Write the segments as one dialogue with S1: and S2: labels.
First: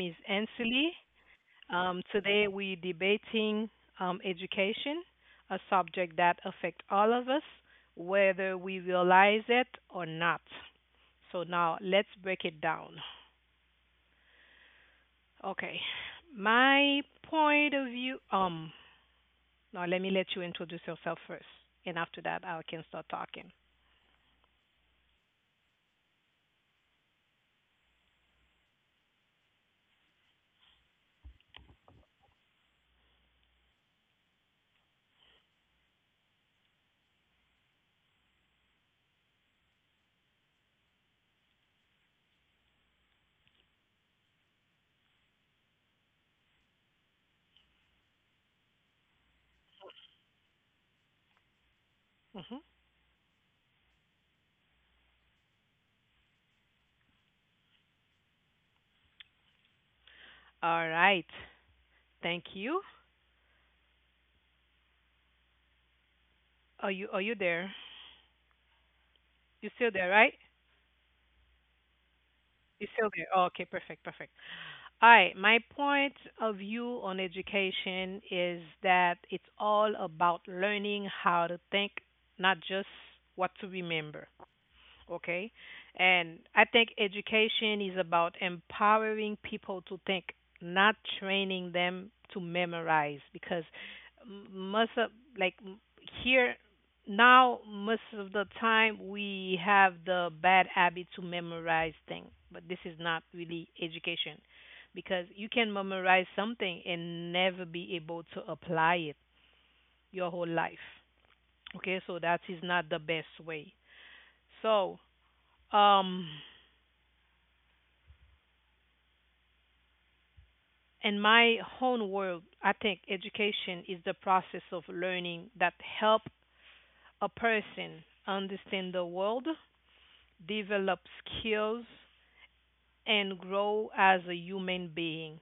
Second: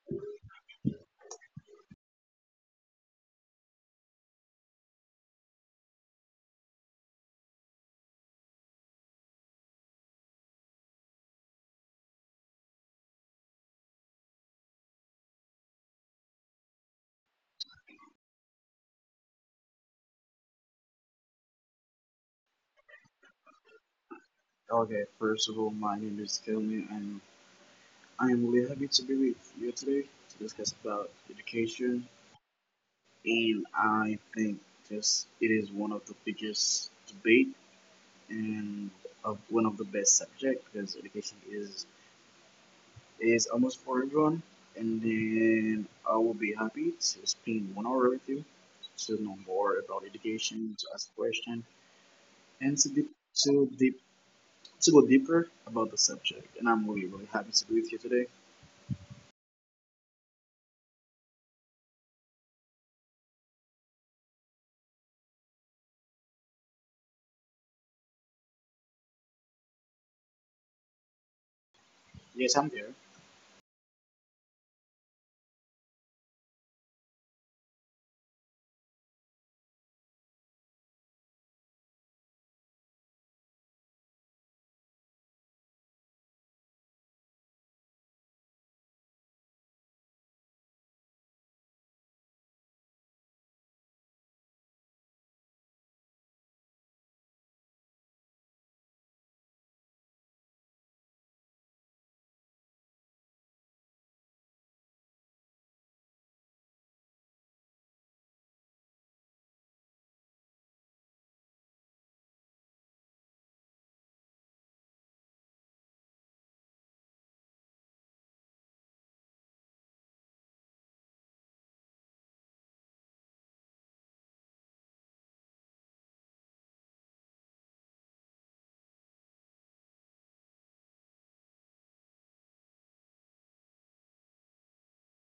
S1: is Ansley. Today we're debating education, a subject that affects all of us, whether we realize it or not. So now let's break it down. Okay. My point of view. Now let you introduce yourself first, and after that I can start talking.
S2: Okay, first of all, my name is Kelly, and I am really happy to be with you today to discuss about education. And I think this it is one of the biggest debate and of one of the best subject because education is almost for everyone. And then I will be happy to spend 1 hour with you to know more about education, to ask questions,
S1: Mhm.
S2: and to deep to go deeper about the subject. And I'm really really happy to be with you today.
S1: All right. Thank you. Are you there? You still there, right?
S2: Yes, I'm
S1: You're
S2: there.
S1: still there. Oh, okay, perfect, perfect. All right, my point of view on education is that it's all about learning how to think, not just what to remember, okay? And I think education is about empowering people to think, not training them to memorize, because m- most of like m- here now most of the time we have the bad habit to memorize things, but this is not really education because you can memorize something and never be able to apply it your whole life. Okay, so that is not the best way. So, um in my own world, I think education is the process of learning that help a person understand the world, develop skills, and grow as a human being.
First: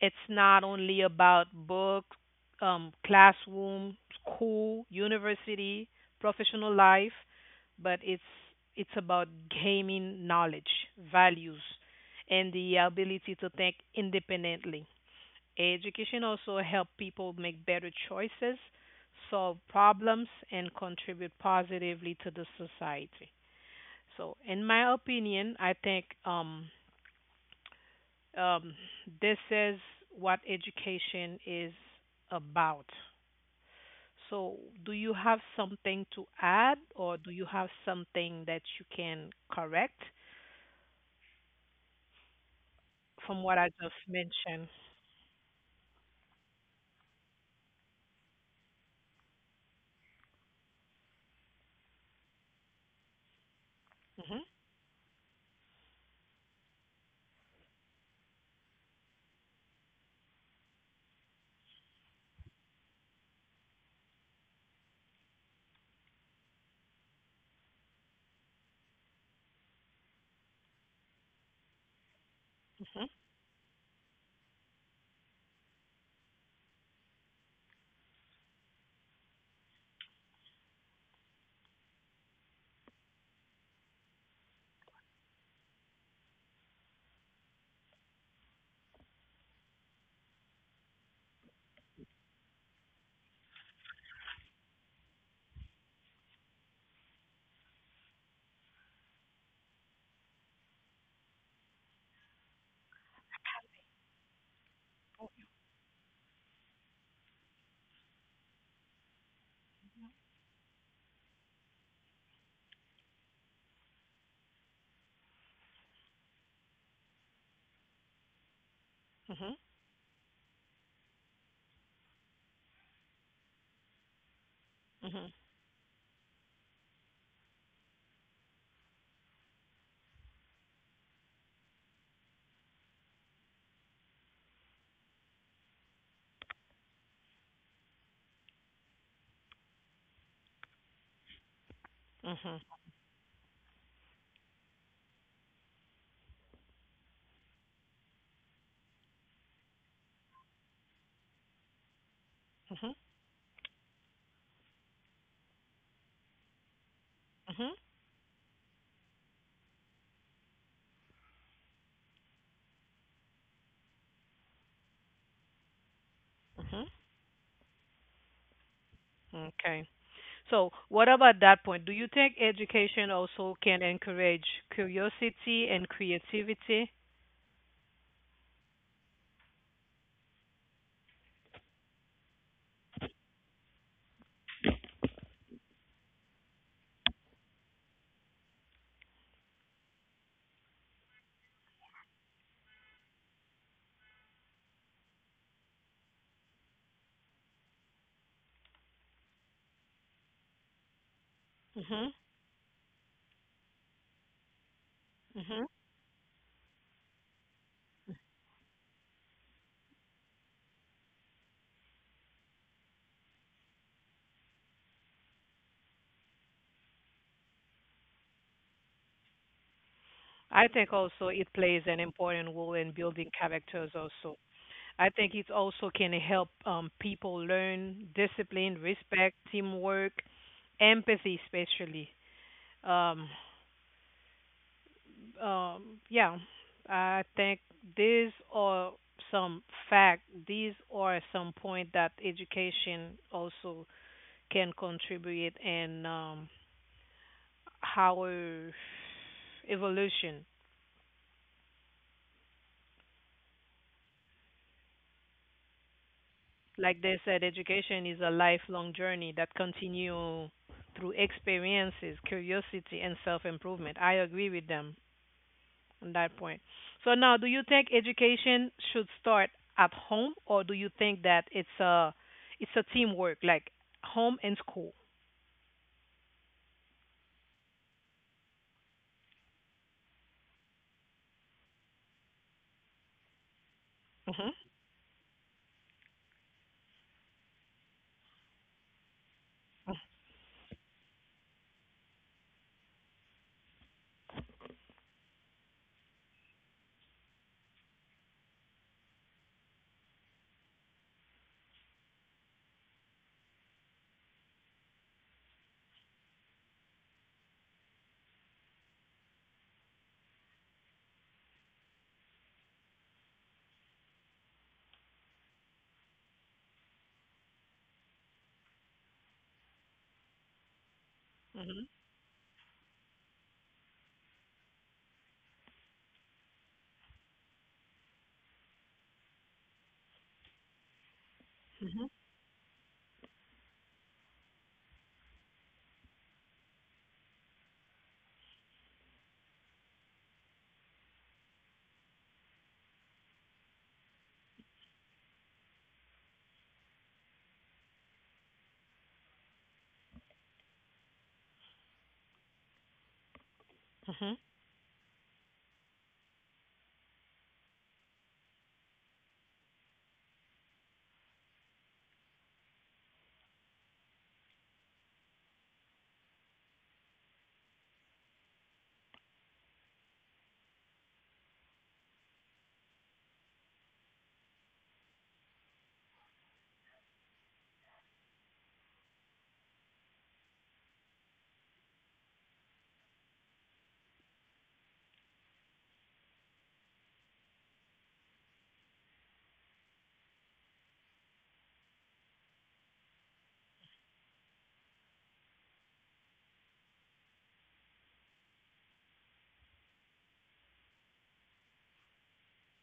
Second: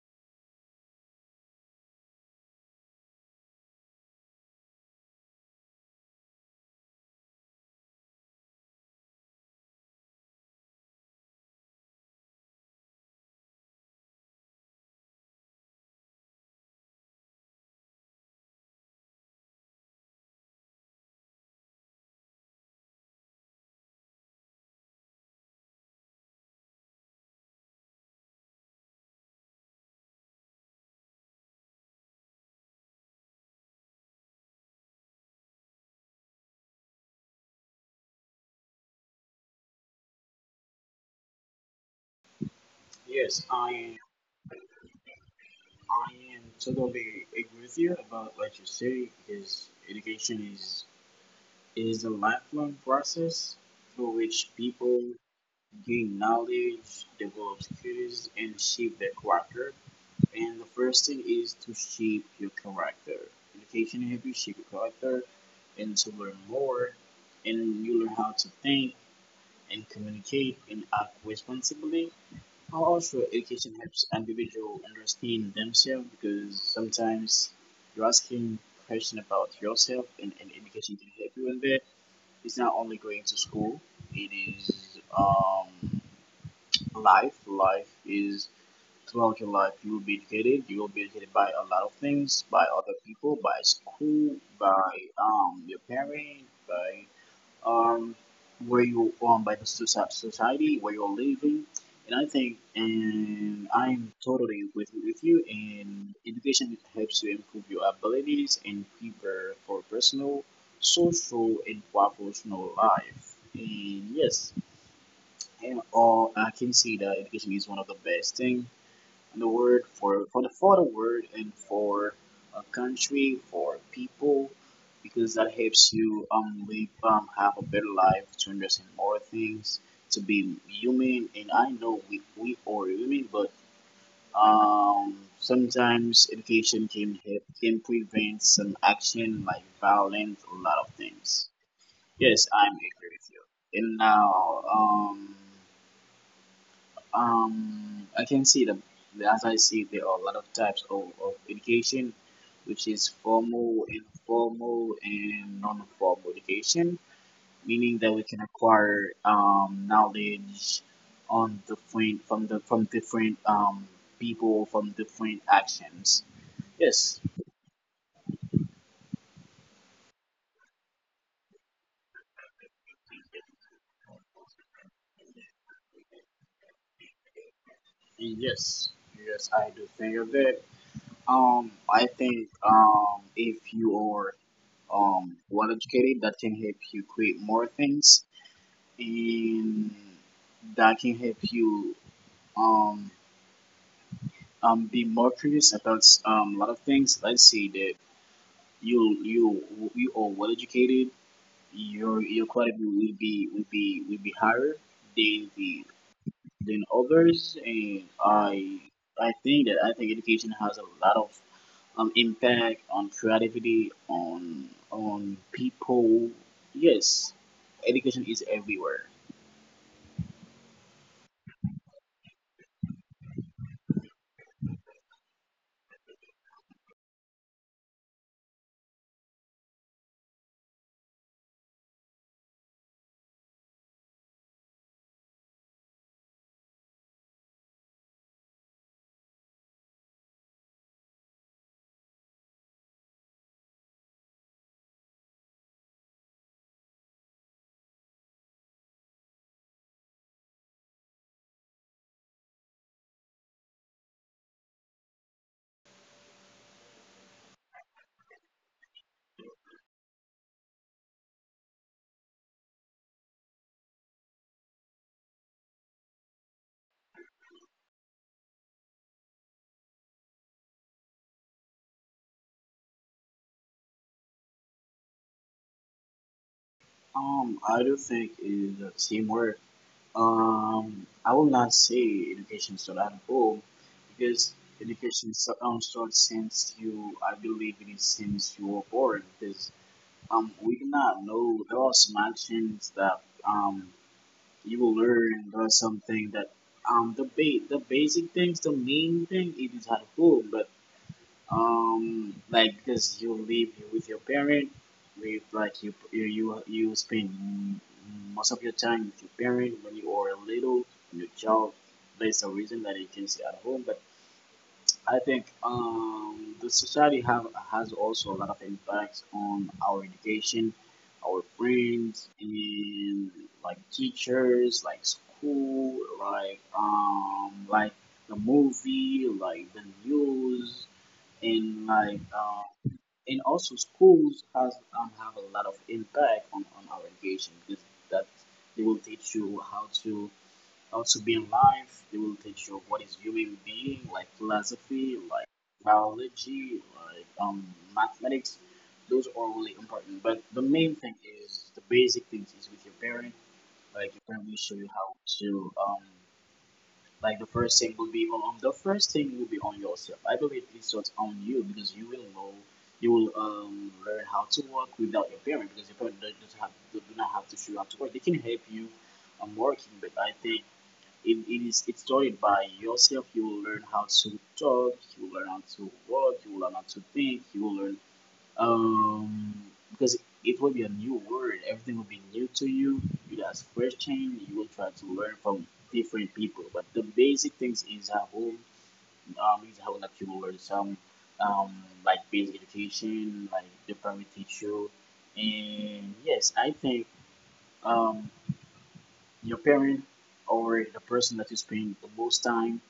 S1: It's not only about books, classroom, school, university, professional life, but it's about gaining knowledge, values, and the ability to think independently. Education also help people make better choices, solve problems, and contribute positively to the society. So, in my opinion, I think um, this is what education is about. So, do you have something to add, or do you have something that you can correct from
S2: Yes,
S1: what I just
S2: I am.
S1: mentioned?
S2: I am totally agree with you about what you say because education is a lifelong process through
S1: Mhm,
S2: which people gain knowledge, develop skills, and shape their character. And the first thing is to shape your character. Education helps you shape your character and to learn more, and you learn how to think and communicate and act responsibly. How
S1: mhm,
S2: also education helps individual understand themselves, because sometimes you're asking question about yourself, and education can help you in there. It's not only going to school, it is life. Life is Throughout your life you will be educated. You will be educated by a lot of things, by other people, by school, by your parents, by um, where you, by the society where you're living. And I think, and I'm totally with you, and education helps you improve your abilities and prepare for personal, social, and professional life. And yes, and all I can see that education is one of the best thing, the
S1: mhm,
S2: word for the word and for a country, for people, because
S1: mhm,
S2: that helps you live, have a better life, to understand more things, to be human. And I know we are human, but sometimes education can prevent some action like violence, a lot of things. Yes,
S1: mhm,
S2: I'm agree with you. And now I can see that, as I see there are a lot of types of education, which
S1: mhm,
S2: is formal, informal, and non-formal education,
S1: mhm,
S2: meaning that we can acquire knowledge, on different from the, from different people, from different actions.
S1: mhm.
S2: Yes.
S1: Okay. So, what about that point? Do you think education also can encourage curiosity and creativity?
S2: And yes, yes, I do think of that. I think, if you are well educated, that can help you create more things, and that can help you um, be more curious about a lot of things. Let's say that you are well educated,
S1: Hmm.
S2: your quality will be higher than
S1: Hmm.
S2: the than others, and I think education has a lot of impact on creativity, on people. Yes, education is everywhere.
S1: I think also it plays an important role in building characters also. I think it also can help people learn discipline, respect, teamwork, empathy especially. Um, yeah, I think these are some fact, these are some point that education also can contribute in our evolution. Like they said, education is a lifelong journey that continue through experiences, curiosity, and self-improvement. I agree with them on that point. So now, do you think education should start at home, or do you think that it's a teamwork, like home and school?
S2: I do think is the same word. I will not say education start at home, because
S1: Mhm.
S2: education starts since you, I believe it is since you were born, because we do not know, there are some actions that, um, you will learn, there are something that, the basic things, the main thing, it is at home, but like because you live with your parent, with like you spend most of your time with your parent when you are little, your child, there's a reason that you can stay at home. But I think, the society have has also a lot of impacts on our education, our
S1: Mhm.
S2: friends, and like teachers, like school, like the movie, like the news, and
S1: Mhm.
S2: and also schools has have a lot of impact on our education, because that they will teach you how to, also being life, they will teach you what is human being, like philosophy, like biology, like mathematics. Those are really important. But the main thing is, the basic things is with your parent. Like your
S1: Mhm.
S2: parent will show you how to, like, the first thing will be on yourself. I believe it starts on you because you will learn how to work without your parent, because your parent does not have do not have to show you how to work. They can help you working, but I think, if it's started by yourself, you will learn how to talk, you will learn how to walk, you will learn how to think, you will learn, um because it will be a new word, everything will be new to you. You ask question, you will try to learn from different people, but the basic things is a whole, is how, like you will learn some, like basic education, like the primary teacher. And yes, I think, um your parent or the person that you spend the most time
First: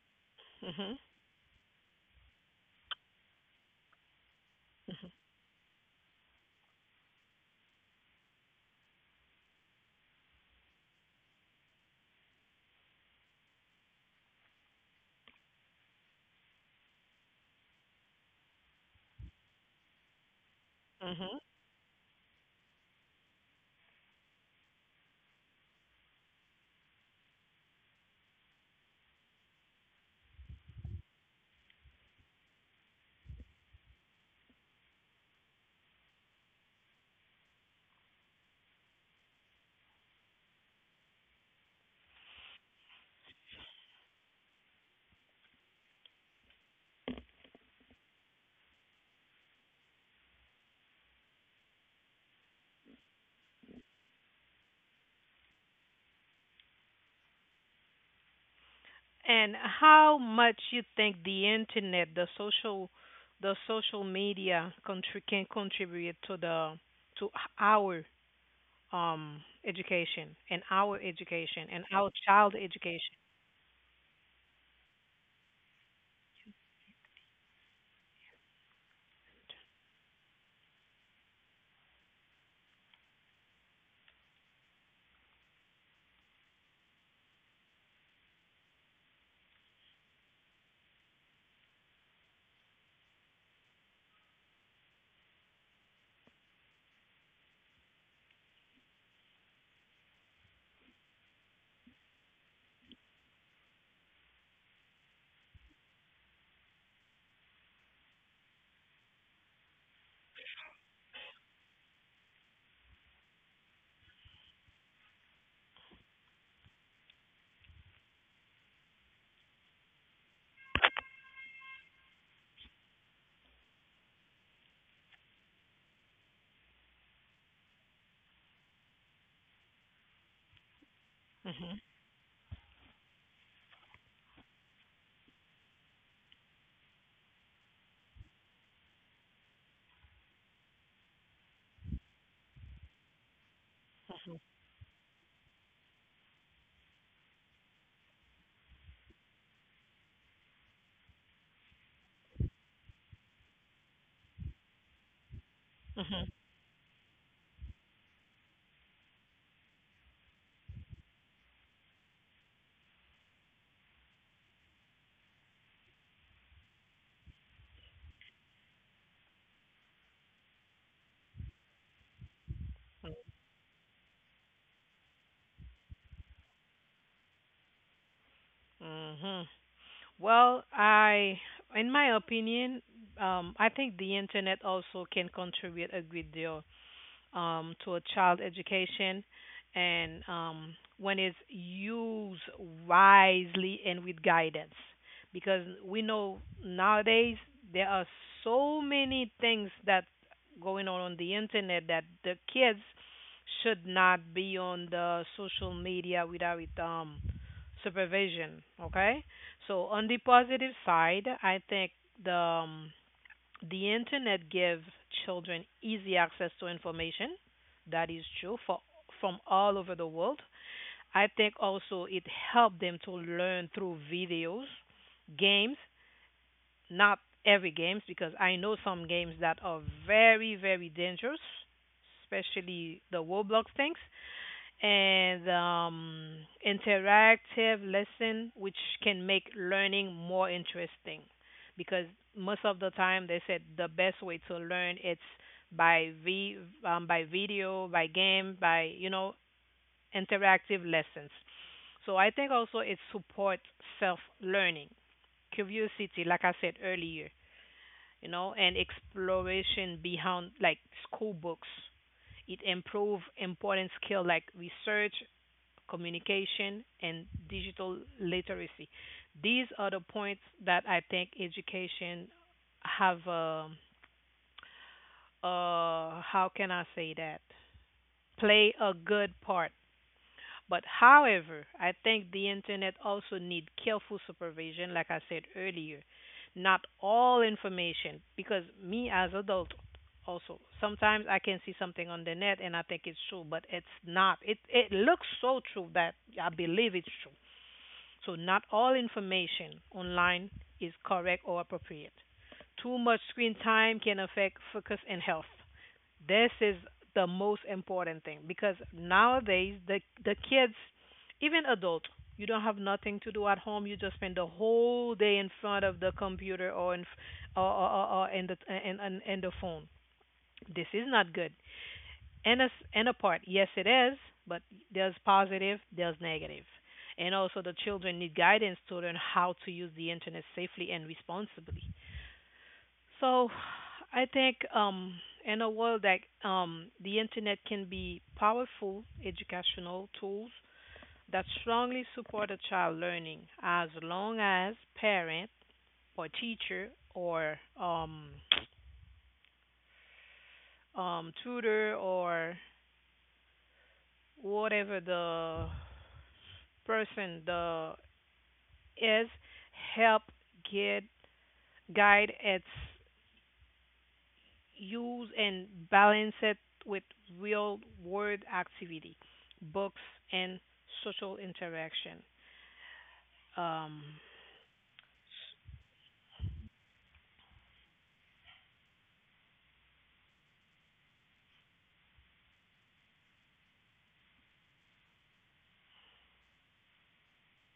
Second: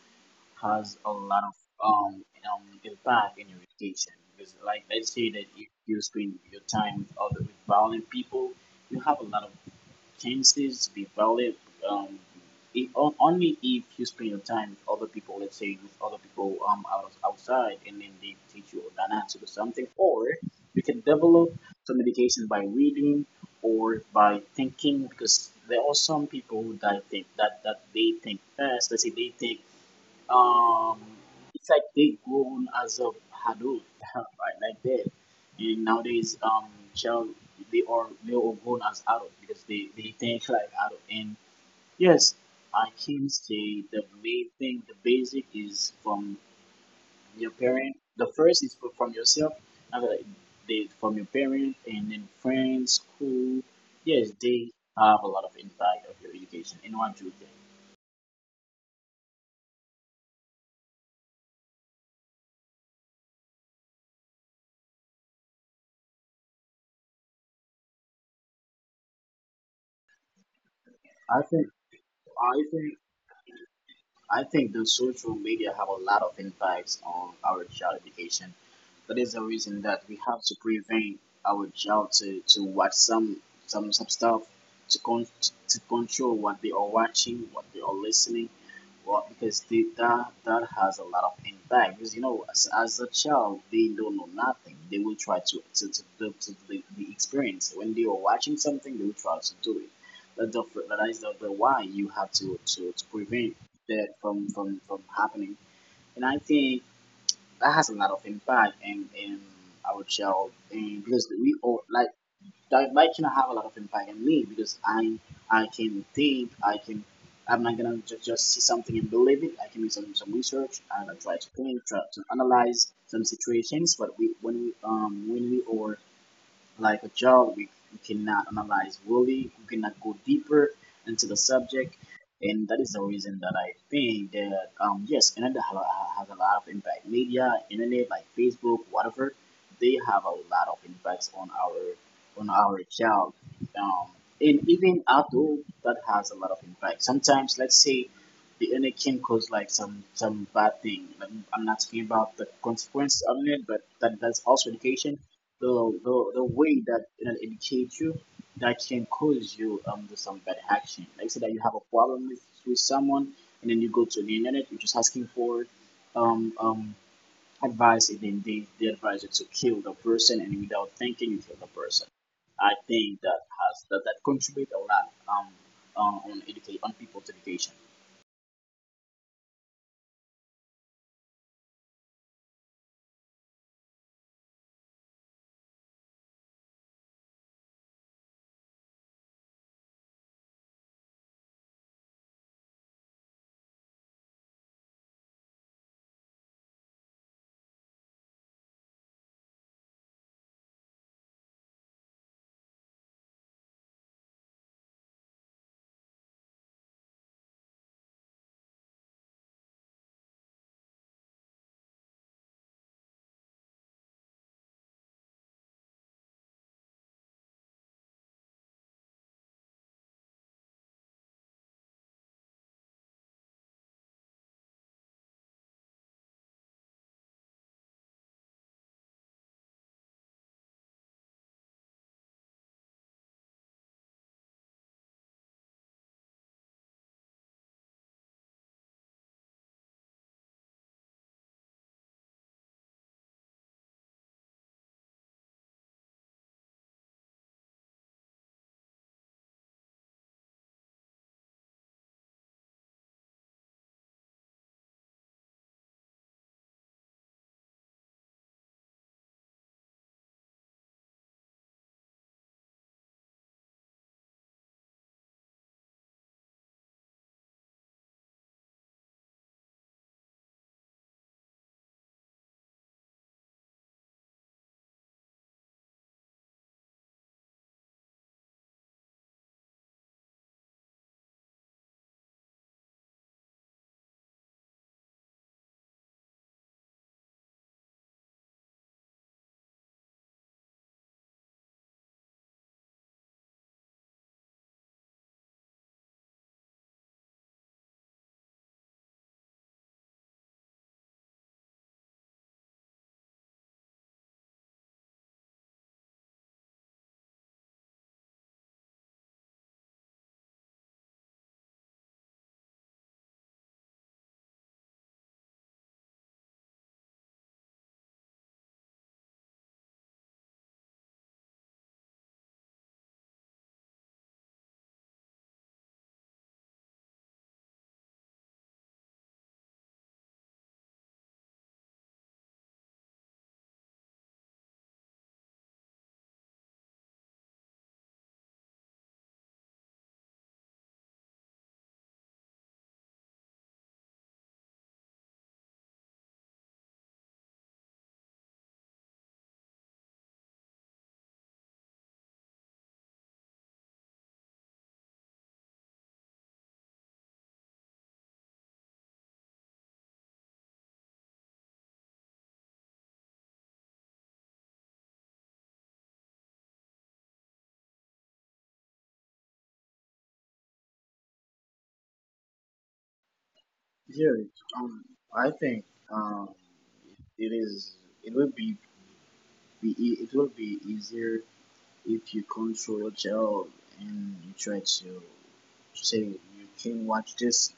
S1: Mhm.
S2: has a lot of, um, impact in your education, because like, let's say that if you spend your time with other, with violent people, you have a lot of chances to be violent. Um if, on- Only if you spend your time with other people, let's say with other people, outside, and then they teach you an answer to something, or you can
S1: Mhm.
S2: develop some education by reading or by thinking, because there are some people that think that they think fast. Let's say they think, um, it's like they grown as of adult, right? Like that. And nowadays, child, they are grown as adult because they think like adult. And yes, I can say the main thing, the basic is from your parent. The first is from yourself. After they, from your parent, and then friends, school. Yes, they have a lot of impact of your education. And what do you think?
S1: And how much you think the internet, the social media can contribute to the to our education and our
S2: I
S1: education
S2: think
S1: and our child
S2: I think
S1: education.
S2: I think the social media have a lot of impacts on our child education. That is the reason that we have to prevent our child to watch some, stuff, to con- to control what they are watching, what they are listening, what, because that has a lot of impact. Because as a child, they don't know nothing. They will try to the experience, when they are watching something, they will try to do it. That is the why you have to prevent that from happening. And I think that has a lot of impact in our child, and because we all like that might can have a lot of impact on me, because I can think, I'm not gonna just see something and believe it. I can do, some research, and I try to think, try to analyze some situations. But we when we when we are like a, we cannot analyze really, we cannot go deeper into the
S1: Mhm.
S2: subject. And that is the reason that I think that, yes, internet has a lot of impact. Media, internet, like Facebook, whatever, they have a lot of impacts on our child. Um, and even adult, that has a lot of impact. Sometimes, let's say, the internet can cause like, some bad thing. Like, I'm not talking about the consequence of it, but that's also education,
S1: Mhm.
S2: the way that educate you, that can cause you, do some bad action. Like say that you have a problem with someone, and then you go to the internet, you're just asking for, um um advice, and then they advise you to kill the person, and without thinking you kill the person. I think that has that contribute a lot, on educate on people's education.
S1: Mhm. Well, in my opinion, I think the internet also can contribute a great deal to a child education, and when it's used wisely and with guidance, because we know nowadays there are so many things that going on the internet that the kids should not be on the social media without supervision. Okay, so on the positive side, I think the um, the internet gives children easy access to information. That is true for from all over the world. I think also it helped them to learn through videos, games, not every games because I know some games that are very very dangerous, especially the Roblox things, and interactive lesson, which can make learning more interesting. Because most of the time, they said the best way to learn it's by v by video, by game, by interactive lessons. So I think also it supports self learning, curiosity, like I said earlier, and exploration beyond like school books. It improve important skill like research, communication, and digital literacy. These are the points that I think education have a, how can I say that? Play a good part. But however, I think the internet also need careful supervision, like I said earlier. Not all information, because me as adult also sometimes I can see something on the net and I think it's true, but it's not. It looks so true that I believe it's true. So, not all information online is correct or appropriate. Too much screen time can affect focus and health. This is the most important thing, because nowadays the kids, even adults, you don't have nothing to do at home. You just spend the whole day in front of the computer or in f- or in the and the phone. This is not good. In a part, yes, it is, but there's positive, there's negative, and also the children need guidance to learn how to use the internet safely and responsibly. So, I think in a world that the internet can be powerful educational tools that strongly support a child learning, as long as parent or teacher or tutor or whatever the person, the is help get guide its use and balance it with real world activity, books and social interaction. Um,
S2: Yeah, um, I think, um, it is. It will be, it will be easier if you control to child, and you try to say you can watch this.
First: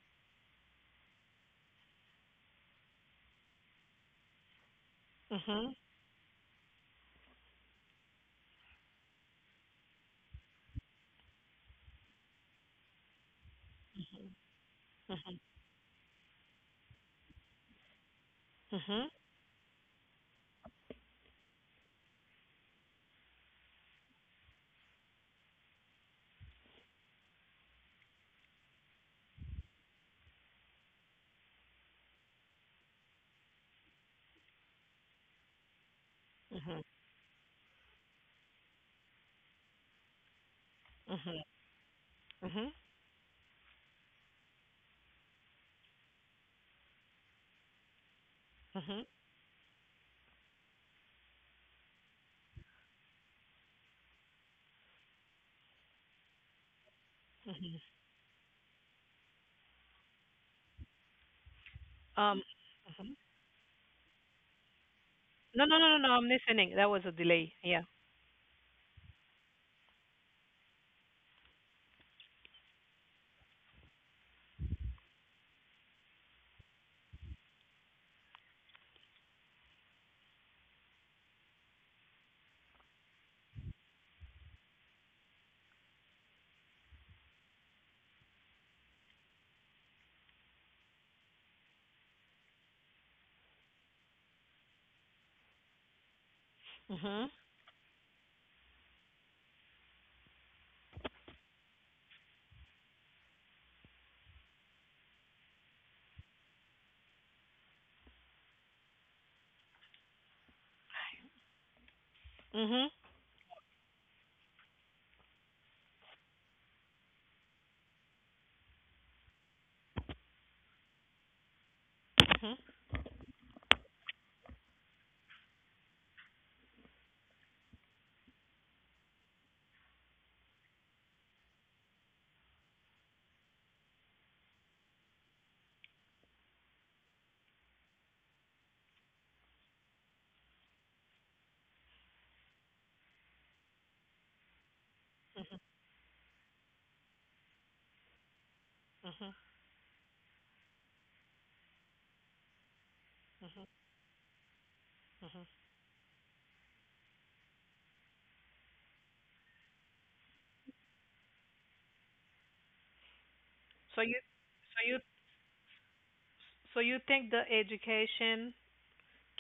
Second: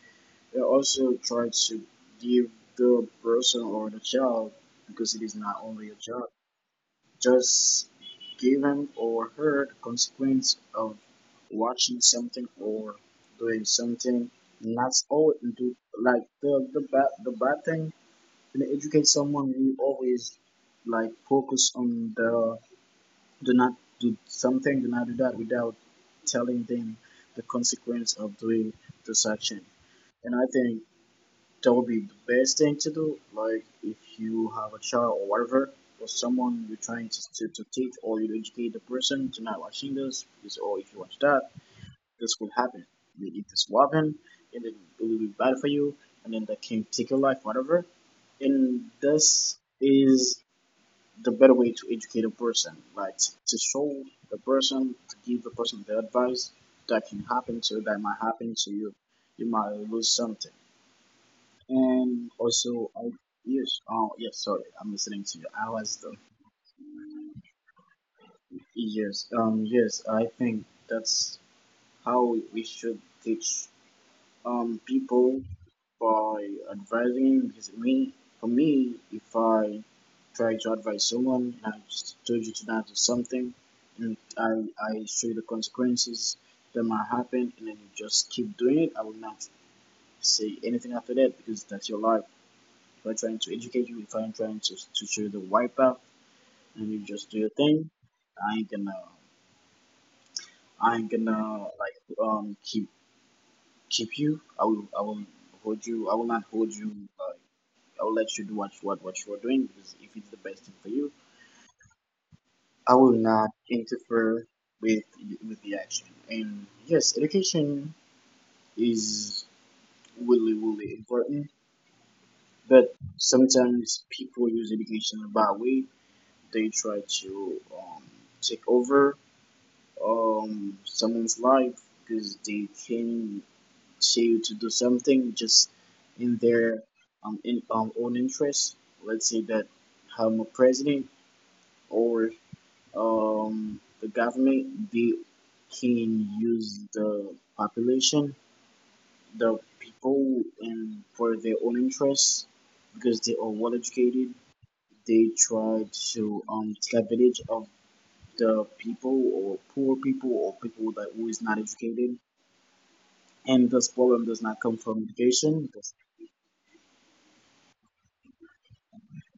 S2: You also try to give the person or the child, because it is not
S1: mhm,
S2: only a child, just give him or her the consequence of watching something or doing something. And that's all it do. Like the bad thing in
S1: mhm, mhm,
S2: educate someone, we always like focus on the, do not do something, do not do that without telling them the consequence of doing this action. And I think that would be the best thing to do. Like if you have a child or whatever, or someone you're
S1: mhm,
S2: trying to teach, or you educate the person to not watching this, because, or if you watch
S1: mhm,
S2: that, this will
S1: mhm,
S2: happen. You eat this will happen, and then it will be bad for you, and then that can take your life, whatever. And
S1: mhm.
S2: this is the better way to educate a person, right? to show the person, to give the person the advice that can happen to
S1: Mhm.
S2: you, that might happen to you, you might lose something. And
S1: Um,
S2: also, I, yes, oh, yes, sorry, I'm listening to you.
S1: no, no, no, no, no. I'm listening. That was a delay. Yeah.
S2: Yes, yes, I think that's how we should teach people by advising, because me for me, if I try to advise someone and I just told you to not do something, and I show you the consequences that might happen, and then you just keep doing it, I will not say anything after that because that's your life. If I'm trying to educate you, if I'm trying to show you the wipe out and you just
S1: Mhm.
S2: do your thing, I ain't gonna I ain't gonna like keep you. I will hold you. I will not hold you. uh, I will let you do what you are doing, because if it's the best thing for you,
S1: Mhm.
S2: I will not interfere with the action. And yes, education is really really important,
S1: Mhm.
S2: but sometimes people use education in a bad way. They try to take over someone's life, because they can say you to do something just in their own interest. Let's say that I'm a president, or the government, they can use the population,
S1: Mhm.
S2: the people, and for their own interests because they are well educated. They
S1: Mhm.
S2: try to take advantage of the people, or poor people, or people that who is not educated, and this
S1: So you,
S2: problem does not come
S1: so you,
S2: from education.
S1: so you think the education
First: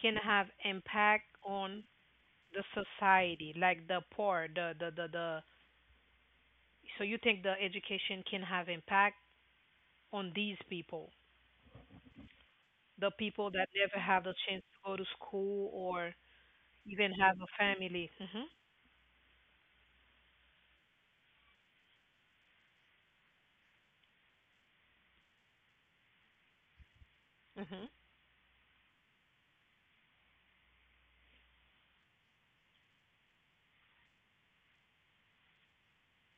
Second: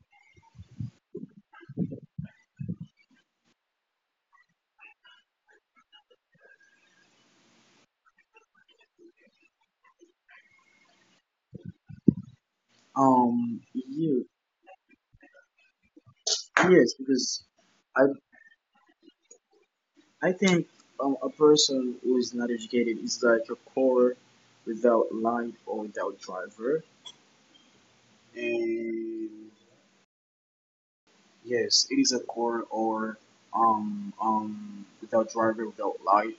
S1: can have impact on the society, like the poor, the the. So you think the education can have impact on these people, the people that never
S2: Yeah,
S1: have the chance to go to school or
S2: yes,
S1: even have
S2: because
S1: a
S2: I
S1: family. Mhm.
S2: I think a person who is not educated is like a car without light or without driver.
S1: Mhm.
S2: And yes, it is a car, or without driver, without light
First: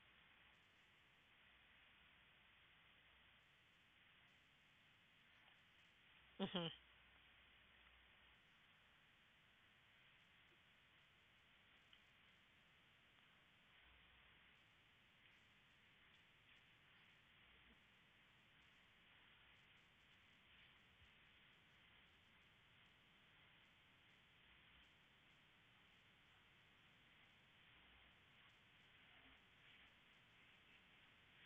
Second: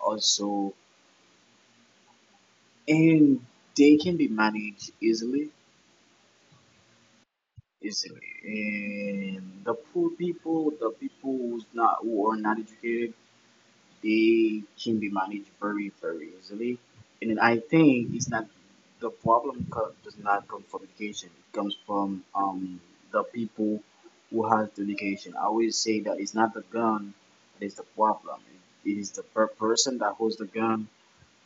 S2: also. And they can be managed easily,
S1: Mhm.
S2: easily. And the poor people, the people who's not who are not educated, they can be managed very very easily, and then I think it's not the problem does not come from education. It comes from the people who has the education. I always say that it's not the gun that is the problem, it is the person that holds the gun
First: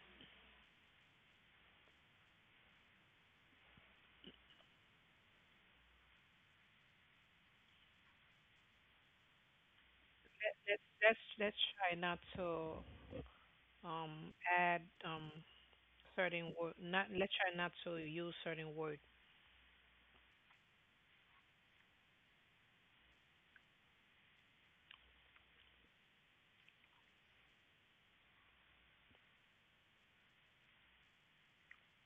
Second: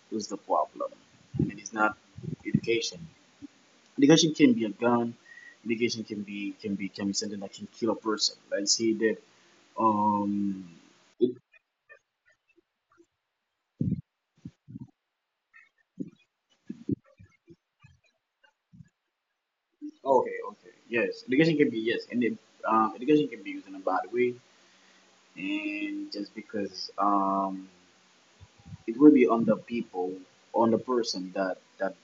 S2: who's the problem. And it is not education. Education can be a gun. Education can be something that can kill a person. Let's say that um
S1: Let's
S2: it
S1: try not to add certain word. Not let's try not to use certain word.
S2: Okay, okay. Yes, education can be, yes, and it, education can be used in a bad way, and just because it will be on the people, on the person that that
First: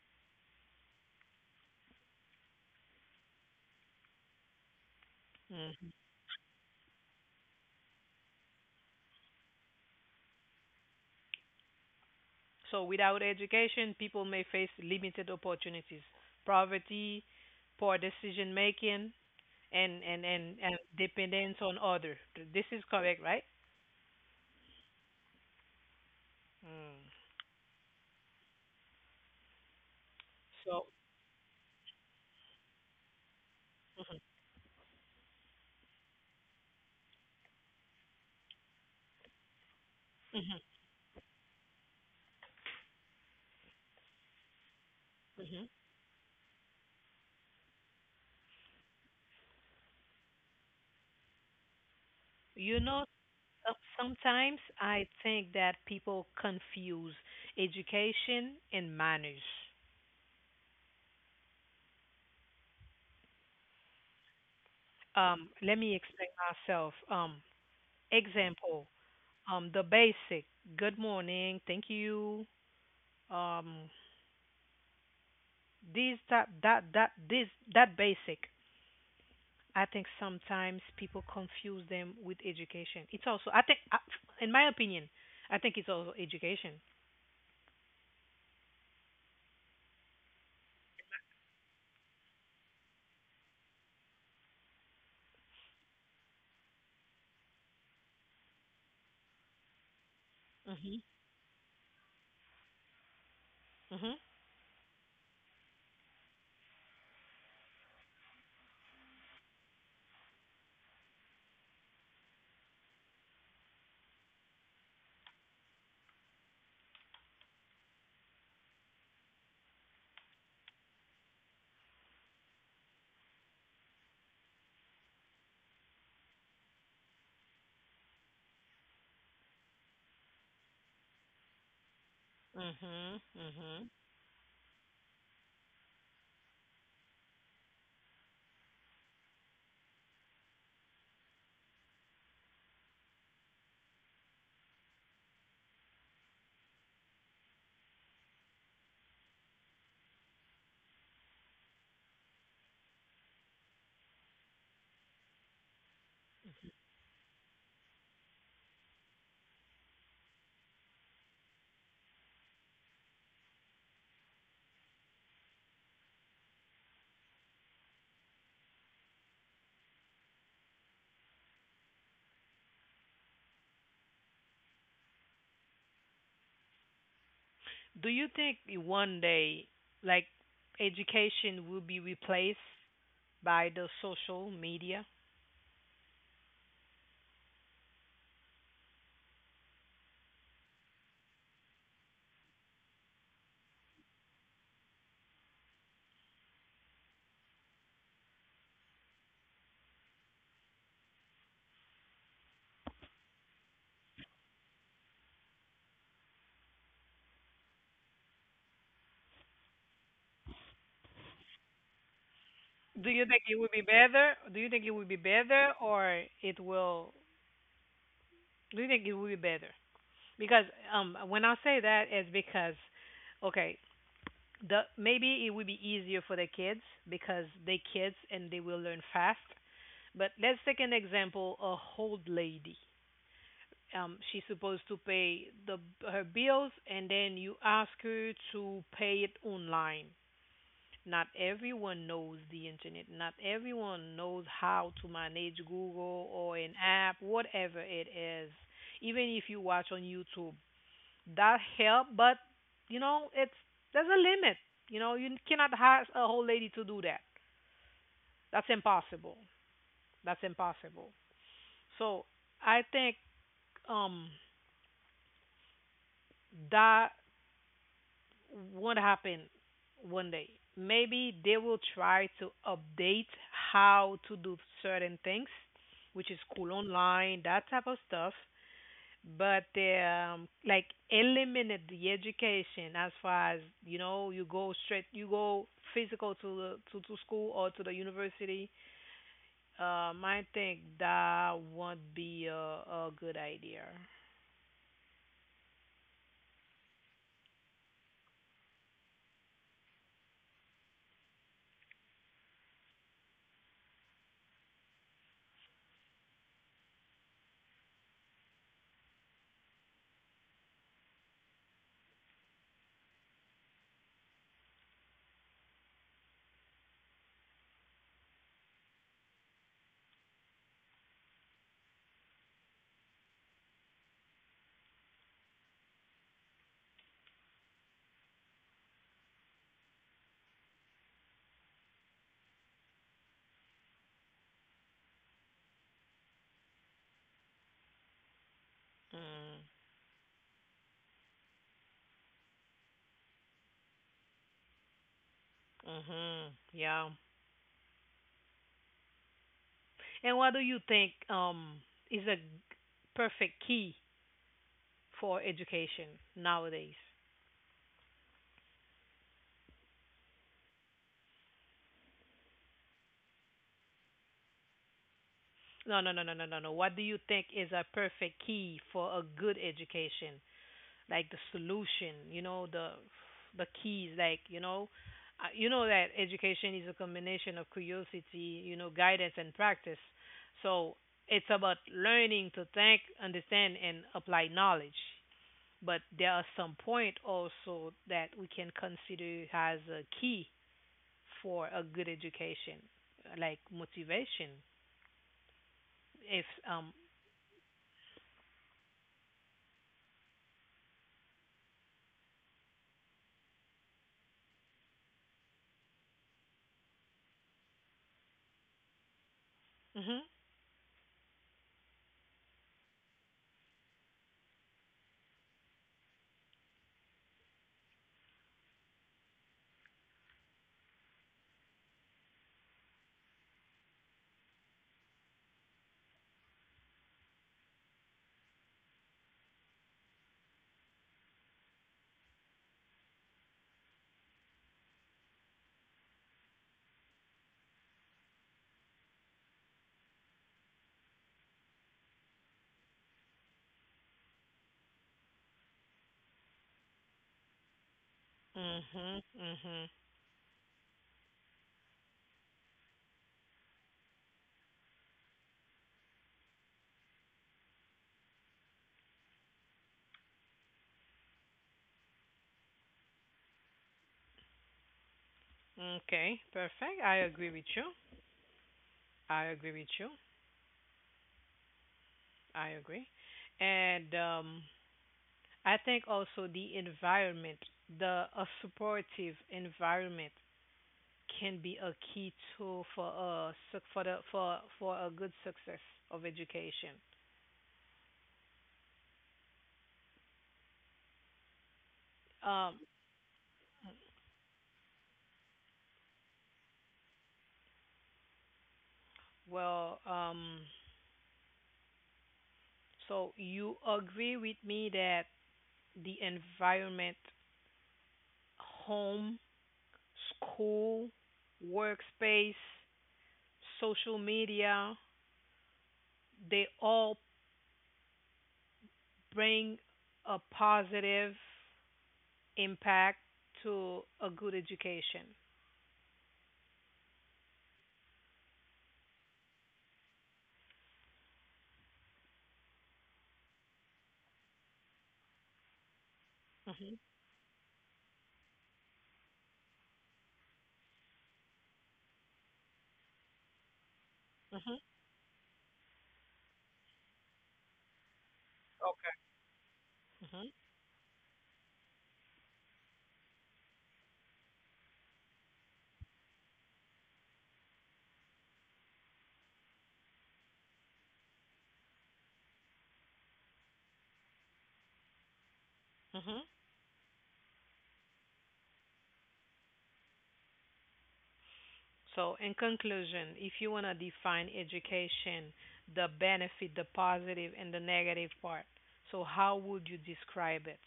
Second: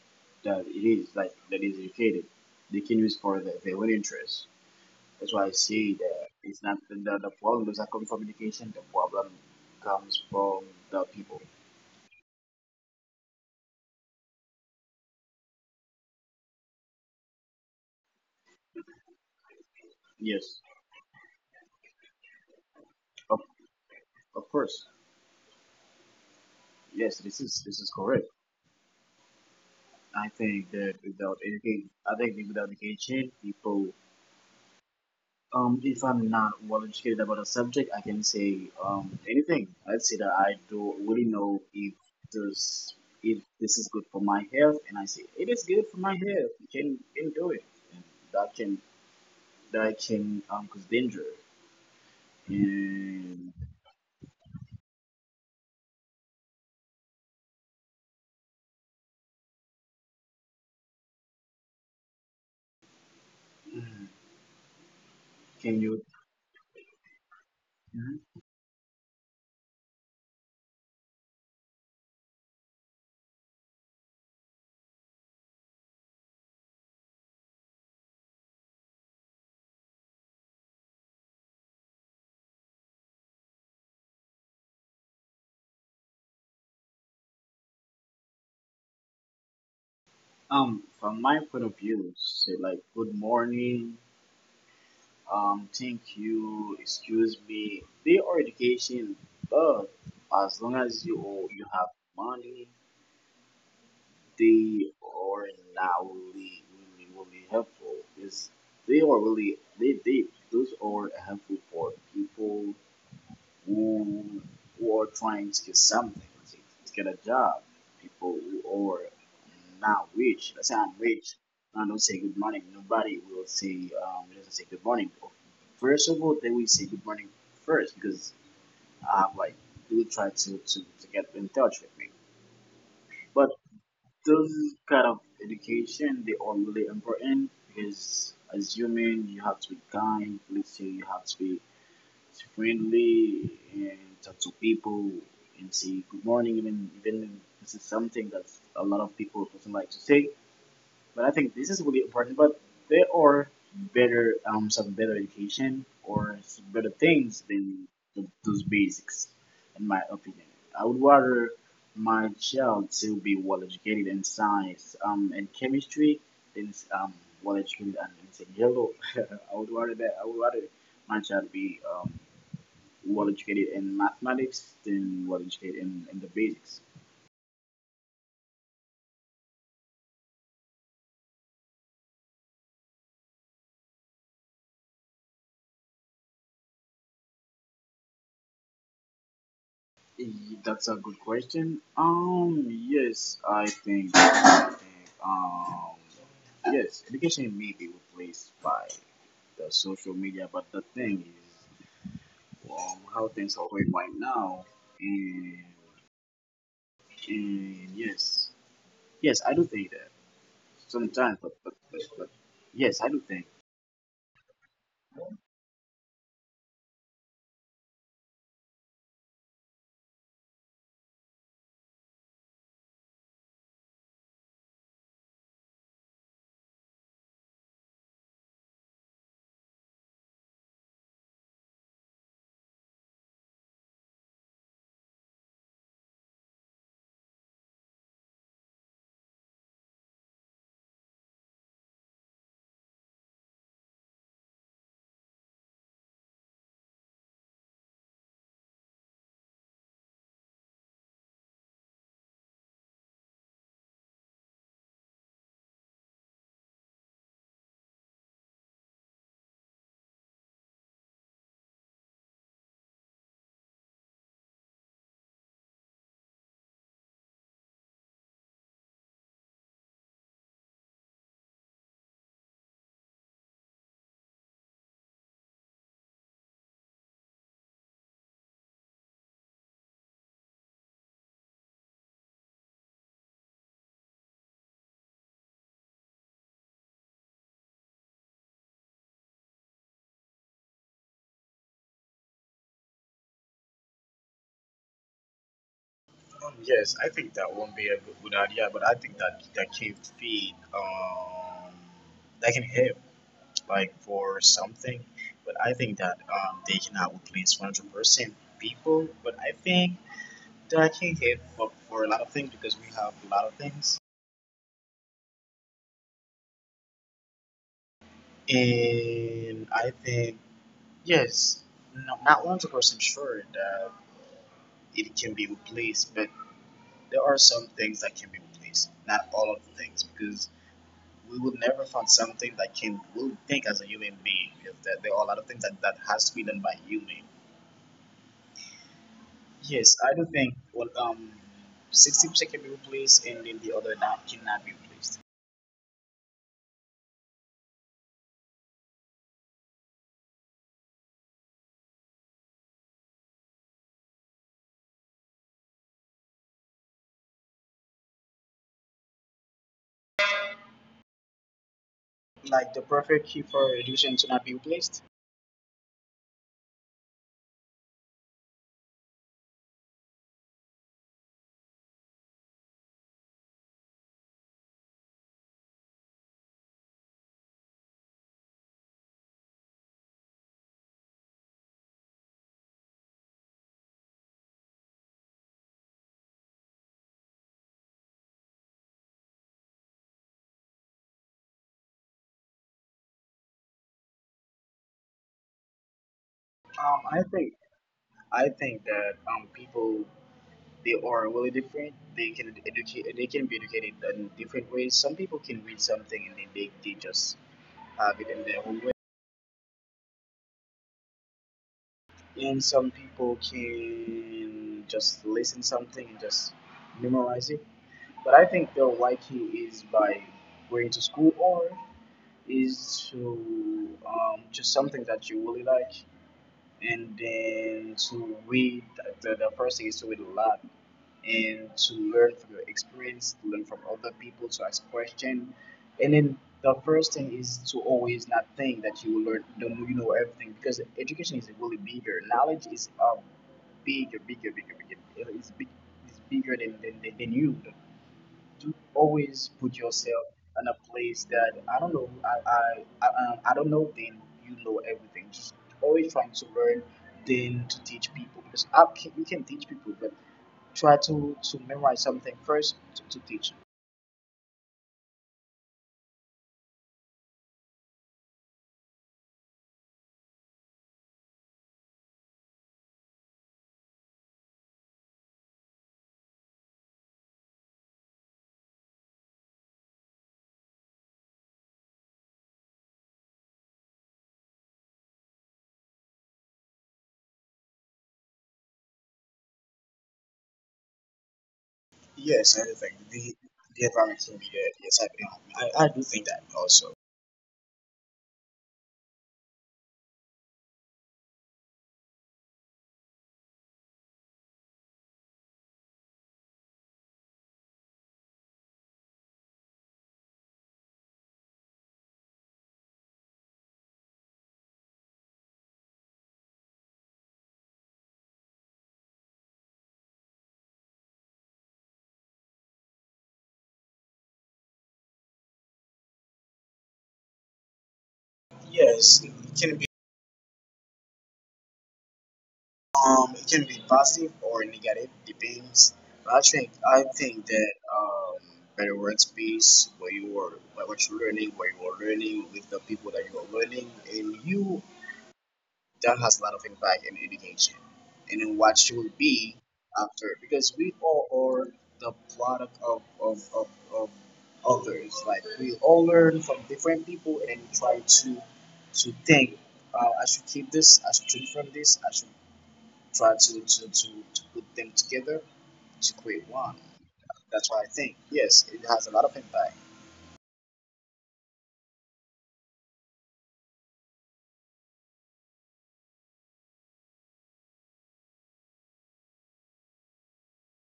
S2: that it is like that is educated, they can use for their own interest. That's why I say
S1: Mhm.
S2: that it's not the, problem does not come from education. The problem comes from the people.
S1: So without education, people may face limited opportunities, poverty, poor decision making, and
S2: Yes,
S1: dependence on other. This is correct,
S2: of,
S1: right?
S2: of course.
S1: Mm.
S2: Yes, this is correct. I think
S1: So,
S2: that without education, people. If I'm not well educated about a subject, I can say anything. I'd say that I
S1: hmm
S2: do not really know if there's if this is good for my health, and I say it is
S1: hmm
S2: good for my health. You can do it. And that can cause danger.
S1: you know,
S2: And
S1: so- sometimes I think that people confuse education and manners.
S2: can
S1: Let me
S2: you.
S1: explain myself.
S2: Mhm.
S1: Example, the basic good morning, thank you. Um, these that that that this that basic. I think sometimes people confuse them with education. It's also, I think, in my opinion, I think it's also education.
S2: From my point of view, say like good morning, thank you, excuse me. They are education, but as long as
S1: Mhm.
S2: you have money,
S1: Mhm.
S2: they are not really really really helpful. Is they are really they Those are helpful for people who who are trying to get something to, to get a job. People who are not rich. Let's say I'm rich. I don't say good morning. Nobody will say doesn't say good morning. First of all, they will say good morning first because I have like they will try to get in touch with me.
S1: Mhm.
S2: But
S1: Mhm.
S2: those kind of education, they are really important, because as human you have to be kind. Let's say you have to be friendly and talk to people, and say good morning, even if this is something that a lot of people doesn't like to say. But I think this is really important. But there are better, some better education, or some better things than th those basics, in my opinion. I would rather my child to be well educated in science, and chemistry, than um well educated and in saying hello. I would rather that I would rather my child be well educated in mathematics than well educated in, the basics.
S1: Do you think one day, like, education will be replaced by the social media?
S2: That's a good question. Yes, I think, yes, education may be replaced by the social media, but the thing is, how things are going right now, and yes, yes, I do think that sometimes, but yes, I
S1: Do
S2: do
S1: you think
S2: think.
S1: it will be better? Do you think it will be better, or it will? Do you think it will be better? Because when I say that, it's because, okay, the maybe it would be easier for the kids because they kids and they will learn fast. But let's take an example: a old lady. She's supposed to pay the her bills, and then you ask her to pay it online. Not everyone knows the internet. Not everyone knows how to manage Google or an app, whatever it is. Even if you watch on YouTube, that help, but it's there's a limit. You cannot ask a whole lady to do that. That's impossible. That's impossible. So I think um that would happen one day. Maybe they will try to update how to do certain things, which is cool online, that type of stuff, but they like eliminate the education. As far as you know, you go straight, you go physical to to school or to the university. I think that won't be a good idea.
S2: Yes, I think that won't be a good, good idea, but I think that that can feed, that can help like for something. But I think that they cannot replace 100% people. But I think that I can get for, a lot of things, because we have a lot of things. And I think, yes, no, not 100% sure that it can be replaced, but there are some things that can be replaced. Not all of the things, because we will never find something that can we will think as a human being. Because there are a lot of things that, has to be done by human.
S1: Mm,
S2: Yes, I do think, well, 60% can be replaced, and then the other nine cannot be replaced.
S1: mhm, yeah. And what do you think is a perfect key for education nowadays?
S2: Like the perfect key for reduction to not be replaced.
S1: No, no, no, no, no, no, no. What do you think is a perfect key for a good education, like the solution? You know, the keys, you know that education is a combination of curiosity, guidance and practice. So it's about learning to think, understand and apply knowledge. But there are some point also that we can consider as a key for a good education, like motivation, if
S2: I think that people, they are really different. They can educate. They can be educated in different ways. Some people can read something, and then they just have it in their own way.
S1: mhm,
S2: And some people can just listen something and just memorize it. But I think the right key is by going to school, or is to just something that you really like, and then to read the first thing is to read a lot, and to learn from your experience, to learn from other people, to ask questions, and then the first thing is to always not think that you will learn don't you know everything, because education is really bigger. Knowledge is bigger bigger bigger bigger. It's big. It's bigger than you. Do
S1: mhm,
S2: always put
S1: mhm.
S2: yourself in a place that I don't know. I don't know. Then you know everything. Just always trying to learn, then to teach people, because you can teach people, but try to memorize something first to teach.
S1: Okay, perfect. I agree with you. i agree with you I agree. And I think also the environment, the a supportive environment can be a key tool for a good success of education.
S2: Yes,
S1: Um,
S2: everything. The environment can be, yes, I do think that also.
S1: well, so you agree with me that the environment, home, school, workspace, social media, they all bring a positive impact to a good education.
S2: Yes, it can be. It can be positive or negative, depends. But I think
S1: Hmm.
S2: that um, better workspace where you are, what you're learning, where you are learning with the people that you are learning, and
S1: Hmm.
S2: you, that has a lot of impact in education and in what you will
S1: Okay.
S2: be after,
S1: Hmm.
S2: because we all are the product of of others. Like we all learn from different people, and try to think. I should keep this. I should learn from this. I should try to put them together to
S1: Hmm.
S2: create one. That's why I think, yes, it has a lot of impact.
S1: So, in conclusion, if you want to define education, the benefit, the positive, and the negative part, so how would you describe it?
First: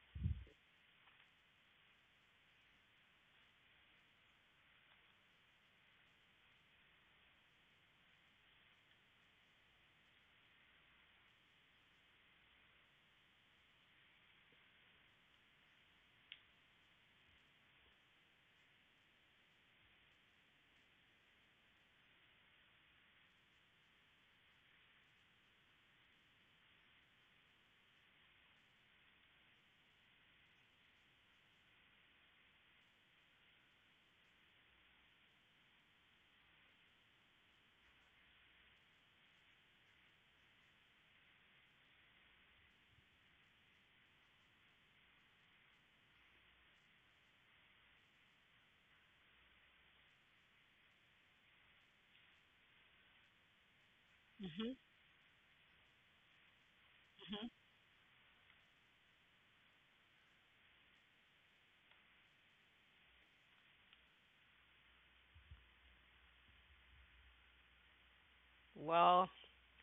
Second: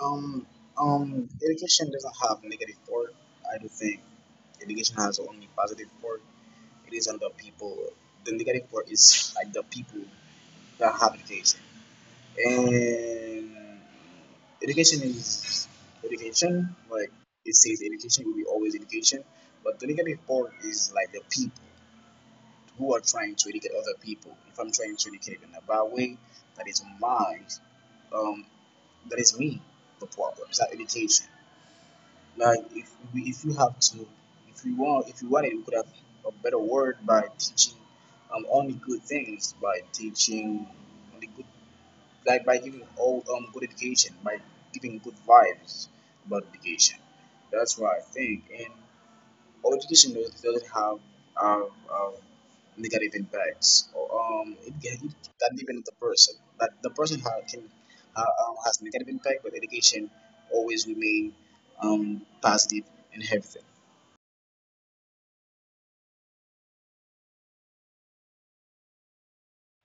S2: Um, Education doesn't have negative part. I do think education has only positive part. It is on the people. The negative part is like the people that have education. And education is education. Like it says, education will be always education. But the negative part is like the people who are trying to educate other people. If I'm trying to educate in a bad way, that is my, um, that is me, the problem. It's not education. Like if you have to, if you want, if you wanted, you could have a better word by teaching only good things, by teaching only good, like by giving all good education, by giving good vibes about education. That's what I think. And or education doesn't have um, um, negative impacts.
S1: Hmm.
S2: It can depend on the person. That the person can has negative impact, but education always remain positive in everything.
S1: Well,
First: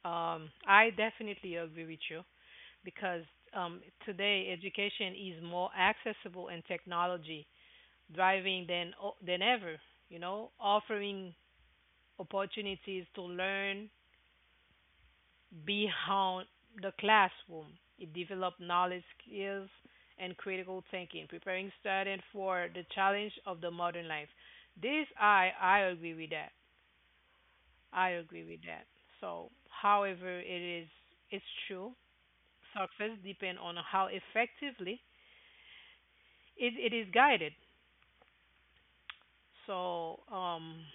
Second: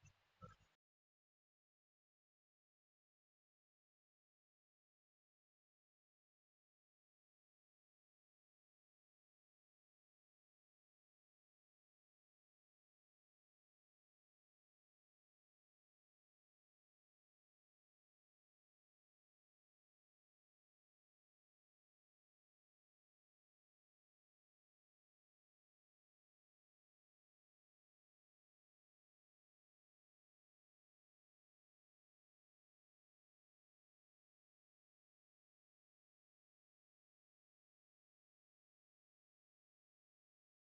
S1: I definitely agree with you because um, today education is more accessible and technology driving than than ever. You know, offering opportunities to learn beyond the classroom. It developed knowledge, skills, and critical thinking, preparing students for the challenge of the modern life. This I agree with that. I agree with that. So, however, it's true. Success depend on how effectively it is guided. So,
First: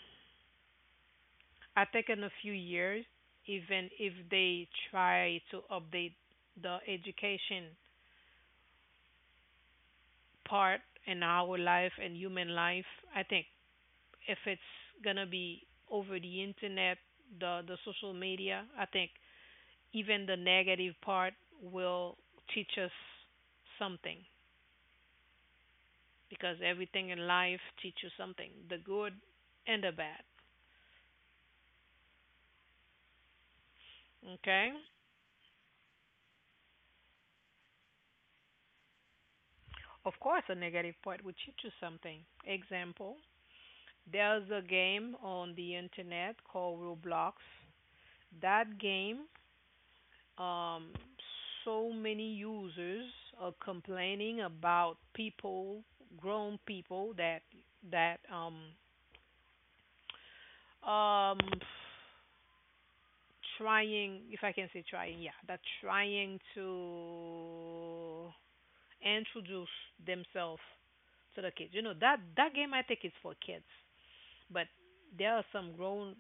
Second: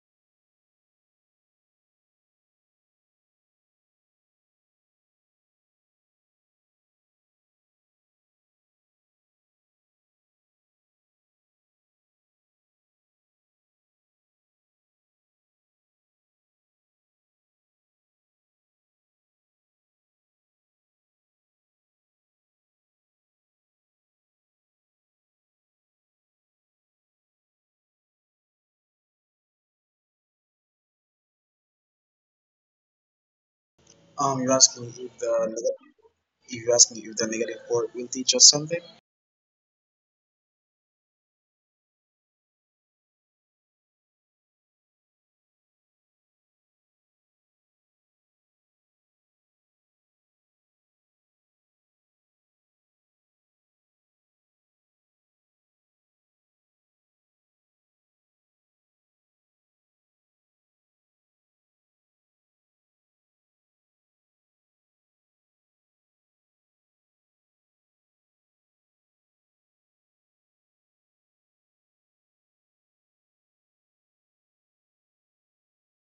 S1: I think in a few years, even if they try to update the education part in our life and human life. I think if it's gonna be over the internet, the social media, I think even the negative part will teach us something because everything in life teaches you something, the good and the bad.
S2: You're
S1: Okay?
S2: asking if the neg- If you're asking if the negative part will teach us something.
S1: Of course, a negative part will teach you something. Example, there's a game on the internet called Roblox. That game um, so many users are complaining about people, grown people that um trying, if I can say trying, yeah, that trying to introduce themselves to the kids. You know that that game I think is for kids, but there are some grown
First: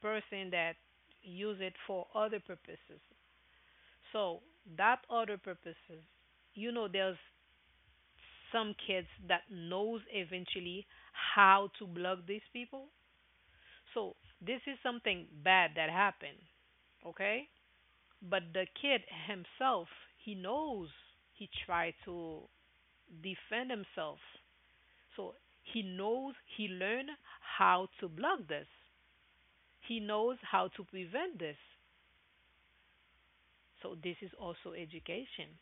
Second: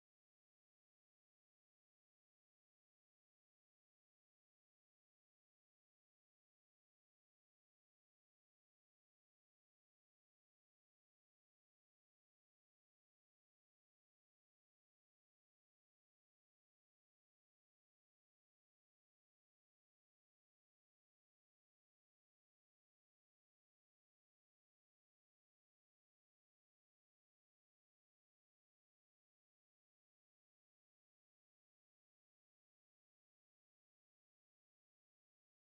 S1: person that use it for other purposes. So that other purposes, you know, there's some kids that knows eventually how to block these people. So this is something bad that happened, okay? But the kid himself, he knows he tried to defend himself. So he knows he learned how to block this. He knows how to prevent this. So this is also education.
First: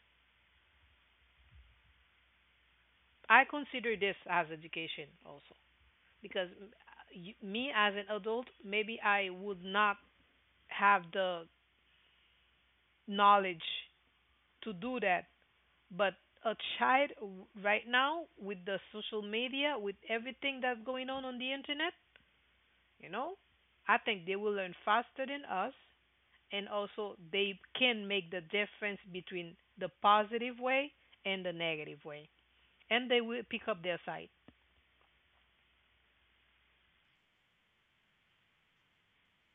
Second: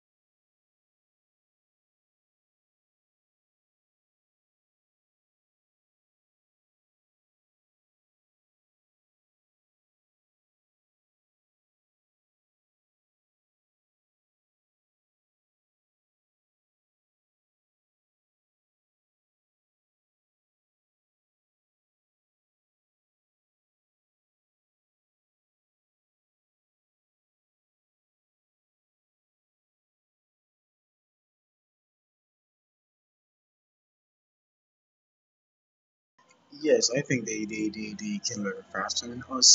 S1: I consider this as education also. Because me as an adult, maybe I would not have the knowledge to do that. But a child, right now, with the social media, with everything that's going on the internet, you know, I think they will learn faster than us, and also they can make the difference between the positive way and the negative way, and they will pick up their side.
S2: Yes, I think they can learn faster than us.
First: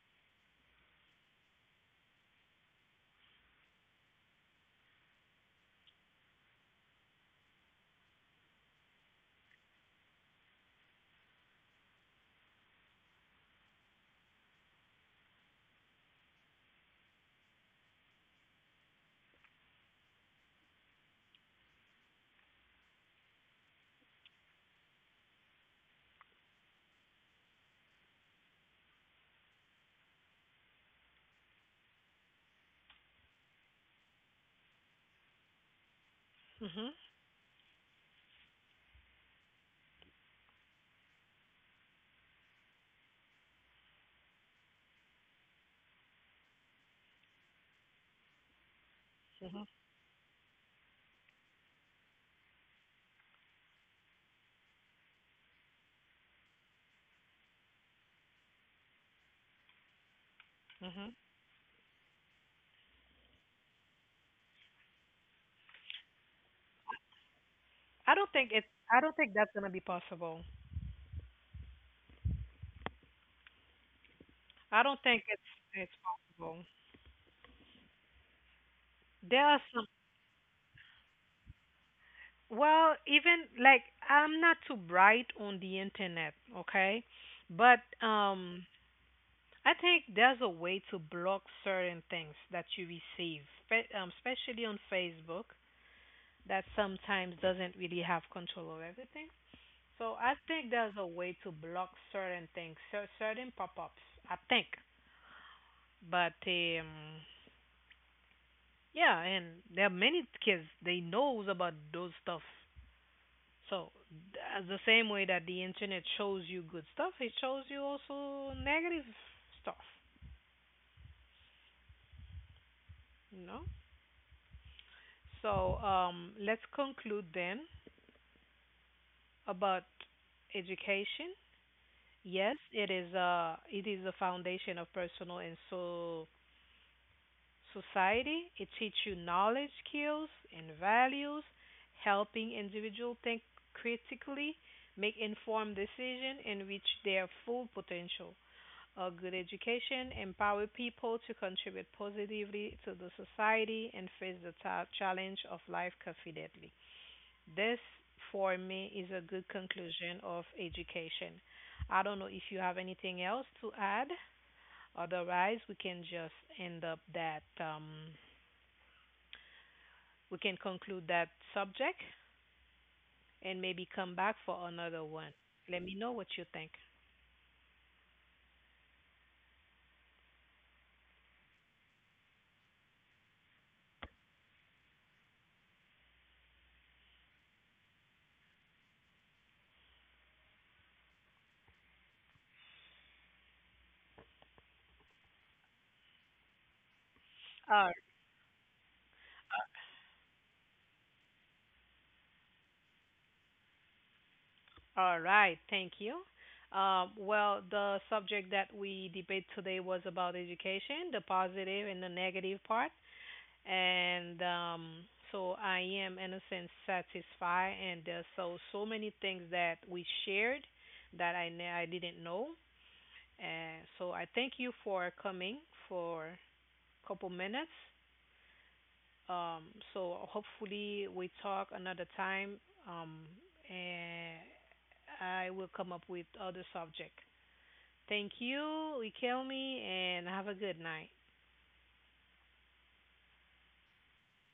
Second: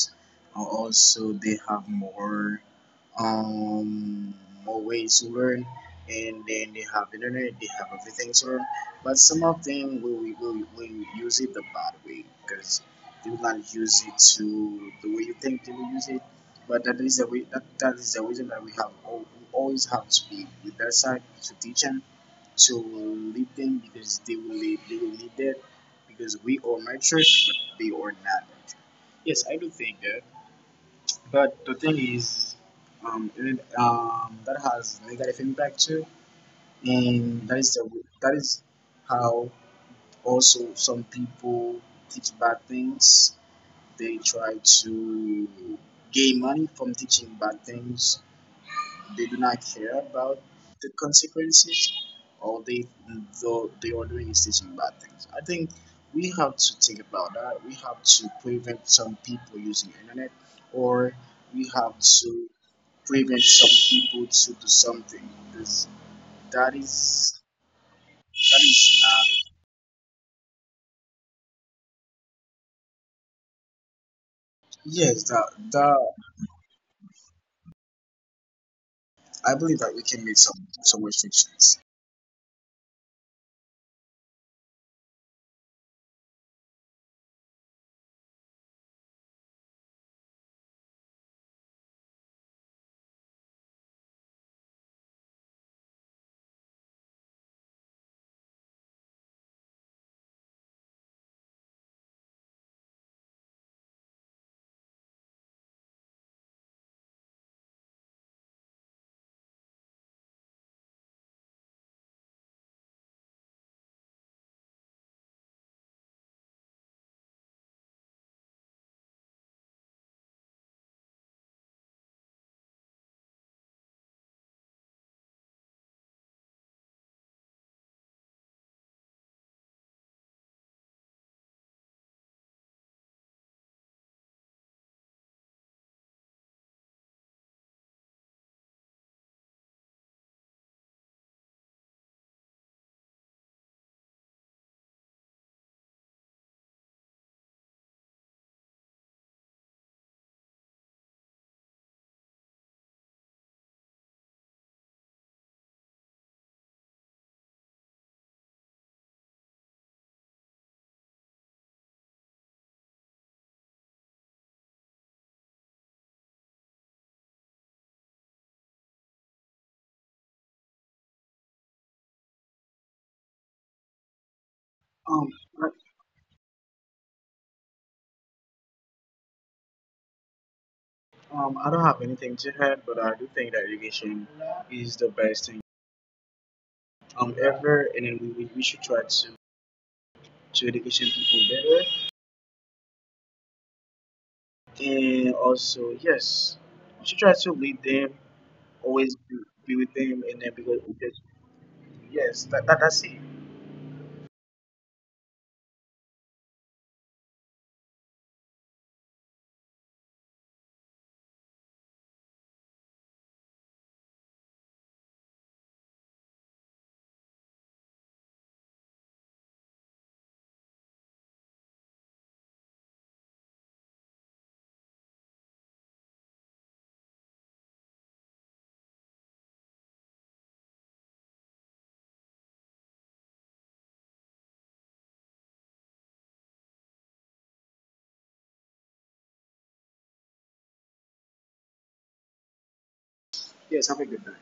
S2: Also, they have more um, more ways to learn, and then they have internet, they have everything to learn. But some of them will use it the bad way, because they will not use it to the way you think they will use it. But that is the reason that we have we always have to be with their side, to teach them, to lead them, because they will need that, because we are mature but they are not mature. Yes, I do think that. But the thing is, that has negative impact too,
S1: Mhm.
S2: and that is the that is how also some people teach bad things. They try to gain money from teaching bad things. They do not
S1: Mhm.
S2: care about the consequences, or they though they are doing is teaching bad things. I think we have to think about that. We have to prevent some people using internet, or
S1: Mhm.
S2: we have to prevent some people to do something. Because that is
S1: i don't
S2: that
S1: think it
S2: is
S1: I don't
S2: not.
S1: think that's going to be possible. I
S2: Yes,
S1: don't think
S2: that
S1: it's
S2: that
S1: possible.
S2: I
S1: There
S2: believe
S1: are
S2: that we
S1: some,
S2: can make some restrictions.
S1: well, even like, I'm not too bright on the internet, okay? But um I think there's a way to block certain things that you receive, especially on Facebook, that sometimes doesn't really have control of everything. So I think there's a way to block certain things, certain pop-ups, I think. But yeah, and there are many kids they knows about those stuff. So, as the same way that the internet shows you good stuff, it shows you also negative stuff, you know? So, let's conclude then about education. Yes, it is a foundation of personal and so society. It teaches you knowledge, skills, and values, helping individual think critically, make informed decision, and reach their full potential. A good education empower people to contribute positively to the society and face the challenge of life confidently. This, for me, is a good conclusion of education. I don't know if you have anything else to add. Otherwise, we can just end up that we can conclude that subject and maybe come back for
S2: Um,
S1: another one.
S2: I,
S1: Let me know what you think.
S2: I don't have anything to add, but I do think that education is the best thing. Ever, and then we should try to education people better, and also yes, we should try to
S1: All
S2: lead them, always be with them, and then because yes, that's it.
S1: All right, thank you. Well, the subject that we debate today was about education, the positive and the negative part. And so I am, in a sense, satisfied. And there's so many things that we shared that I didn't know. And so I thank you for coming for a couple minutes. Um, so hopefully we talk another time, um, and I will come up with other subject. Thank you, Ikelmi, and have a good night.
S2: Yes, have a good night.